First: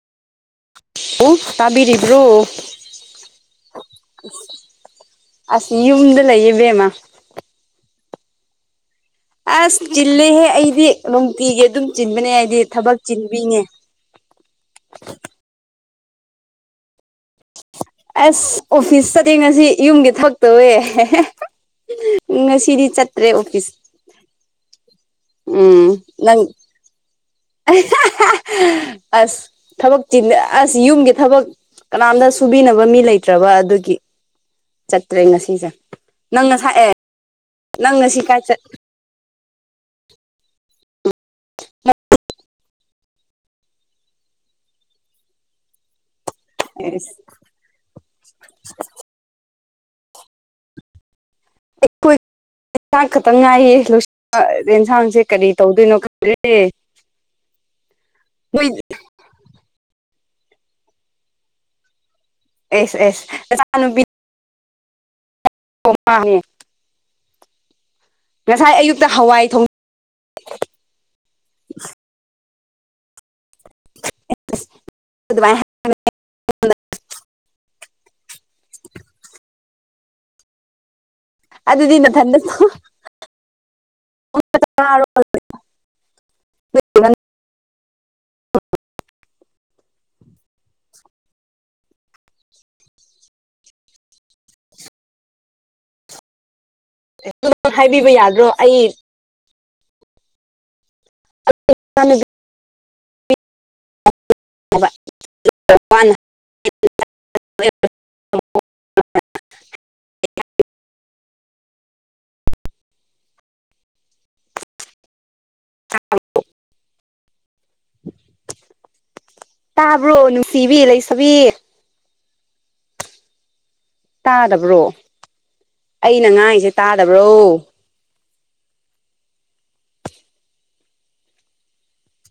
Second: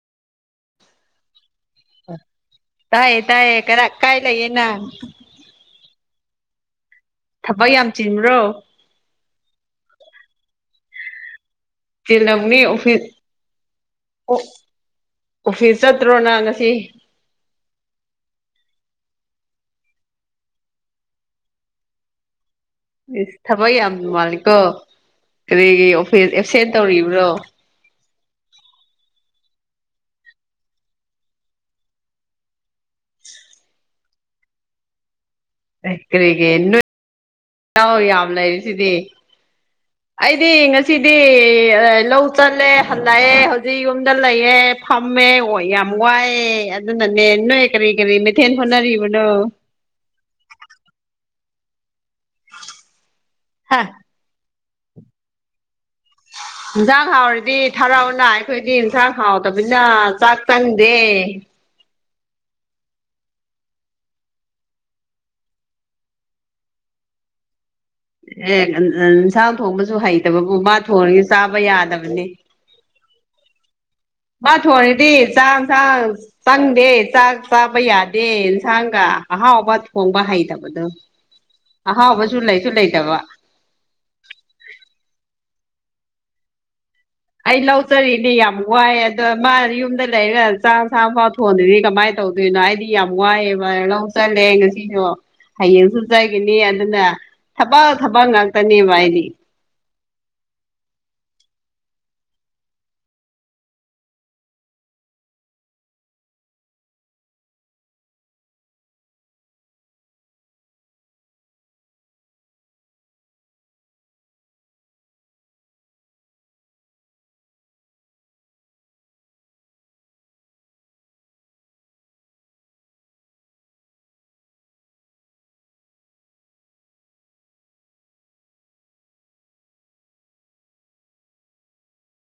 ꯑꯣ ꯇꯥꯕꯤꯔꯤꯕ꯭ꯔꯣ ꯇꯥꯏꯌꯦ ꯇꯥꯏꯌꯦ ꯀꯔ ꯀꯥꯏ ꯂꯩꯌꯦ ꯅꯪ ꯑꯁ ꯌꯨꯝꯗ ꯂꯩꯌꯦꯕꯦꯝꯃ ꯊꯕꯛ ꯌꯥꯝ ꯆꯤꯟꯕ꯭ꯔꯣ ꯑꯁ ꯂꯦꯦ ꯑꯩꯗꯤ ꯇꯤꯒꯤ ꯑꯗꯨꯝ ꯆꯤꯟꯕꯅꯦ ꯍꯥꯏꯗꯤ ꯆꯤꯜꯂꯝꯅꯤ ꯊꯕꯛ ꯑꯣꯐꯤꯁ ꯆꯤꯟꯕꯤꯅꯦ ꯆꯠꯇ꯭ꯔꯣꯅ ꯉꯁꯤ ꯑꯁ ꯑꯣꯐꯤꯁ ꯆꯗꯤꯦꯡ ꯉꯁꯤ ꯌꯨꯝꯒꯤ ꯊꯕꯛꯇꯧꯋꯦ ꯎ ꯏꯁꯁ ꯊꯕ ꯌꯥꯝꯝ ꯃꯥꯅꯤꯀꯣ ꯀꯔꯤꯒꯤ ꯎꯝ ꯑꯣꯐꯤꯁ ꯅꯪ ꯑꯦꯞꯁꯦꯟ ꯇꯧꯔꯤꯕ꯭ꯔꯣ ꯑꯁ ꯊꯕꯛ ꯆ ꯑꯁ ꯌꯨꯝꯒꯤ ꯊꯕꯛ ꯀꯅꯥꯝꯗ ꯁ ꯊꯕꯤꯅꯕ ꯃꯤ ꯂꯩꯇ꯭ꯔꯕ ꯑꯗꯨꯒꯤ ꯆꯠꯇ꯭ꯔꯦ ꯉꯁꯤꯁꯦ ꯑꯦ ꯀꯔꯤꯒꯤ ꯅꯪꯅꯁꯥꯛꯑ ꯅꯣꯏ ꯏꯅꯥꯎ ꯅꯪꯅ ꯁꯤ ꯌꯥꯝ ꯀꯥꯏ ꯆꯠꯂ ꯂꯩꯔꯤꯁꯤꯗꯤ ꯑꯩꯗꯤ ꯉꯁꯤꯗꯤ ꯂꯧ ꯆꯜꯂꯦ ꯍꯟꯂꯛꯑꯦ ꯍꯧꯖꯤꯛ ꯌꯨꯝꯗ ꯂꯩꯌꯦꯦ ꯊꯝꯃꯦ ꯑꯣ ꯌꯥꯝ ꯋꯥꯏꯑꯦ ꯑꯗꯨꯅꯅꯦ ꯑꯩꯈꯣꯏ ꯅꯣꯏ ꯀꯔꯤ ꯀꯔꯤ ꯃꯩꯊꯦꯟ ꯍꯣꯠꯅꯔꯤꯕꯅꯣ ꯑꯩꯈꯣꯏ ꯌꯦꯟꯁꯥꯡ ꯈꯛꯇ ꯉꯥꯏꯌꯦ ꯍꯥ ꯂꯣꯏꯁꯤ ꯌꯦꯟꯁꯥꯡꯁꯦ ꯀꯔꯤ ꯇꯧꯗꯣꯏꯅꯣ ꯈꯪꯗ꯭ꯔꯦ ꯏꯟꯁꯥꯡ ꯍꯥꯎꯔꯗꯤ ꯊꯔꯥꯎꯅ ꯅꯣꯏ ꯑꯩꯈꯣꯏꯗꯤ ꯌꯦꯟꯁꯥꯡ ꯍꯥꯎꯗꯕꯅꯤꯅ ꯆꯥꯛ ꯇꯟꯗꯦ ꯑꯦꯁ ꯑꯦꯁ ꯆ ꯀꯃ ꯑꯦ ꯍꯋꯥꯏ ꯏꯟꯁꯥꯡ ꯊꯣꯡ ꯊꯣꯡꯕꯁꯨ ꯍꯩꯇꯕꯕꯨ ꯃꯥ ꯊꯣꯡꯉꯒ ꯆꯥꯕ ꯌꯥꯗꯕꯅꯤ ꯃꯥ ꯊꯣꯡꯔꯤꯗꯤ ꯆꯥꯛ ꯑꯗꯨꯃꯥꯏꯅ ꯆꯥꯡ ꯆꯪꯗꯦ ꯆꯥꯛ ꯆꯥꯕ ꯌꯥꯗꯦ ꯏꯟꯁꯥꯡꯒ ꯑꯍꯥꯎꯕ ꯊꯣꯡꯕ ꯍꯩꯇꯕꯗꯣ ꯑꯗꯨꯗꯤ ꯑꯍꯥꯎꯕꯁꯨ ꯅꯊꯟꯗ ꯂꯩꯁꯨ ꯂꯩꯇꯕ ꯆꯥꯔꯣ ꯑꯩ ꯂ ꯂꯧ ꯆꯔꯤ ꯏꯅꯦ ꯌꯥꯝ ꯨ ꯋꯥꯏ ꯑꯗ ꯃꯥ ꯌꯨꯝꯗ ꯂꯩꯔꯒ ꯆꯥ ꯆꯥꯐꯥꯎ ꯊꯣꯟꯗꯗꯤ ꯀꯃꯥꯏꯅ ꯇꯧꯗꯣꯏꯅꯣ ꯍꯥꯏꯗꯤ ꯌꯥꯝ ꯋꯥꯏꯑꯦꯕ ꯆꯠꯂꯦ ꯉꯁꯤꯁꯨꯣ ꯍꯌꯦꯡꯁꯨ ꯆꯥꯏꯈꯤꯅꯤ ꯑꯗꯨꯅ ꯊꯕꯛ ꯍꯥꯏꯕꯤꯕ ꯊꯕꯛ ꯌꯥꯗ꯭ꯔꯣ ꯉꯥꯛꯇꯅꯦꯕ ꯑꯩ ꯍꯥꯏꯗꯤ ꯑ ꯄ [unintelligible] ꯊꯣ ꯇꯥꯕ꯭ꯔꯣ ꯅꯨꯡꯁꯤꯕꯤ ꯂꯩꯁꯕꯤ ꯇꯥꯗꯕ꯭ꯔꯣ ꯑꯩꯅ ꯉꯥꯡꯉꯁꯦ ꯇꯥꯗꯕ꯭ꯔꯣ [unintelligible]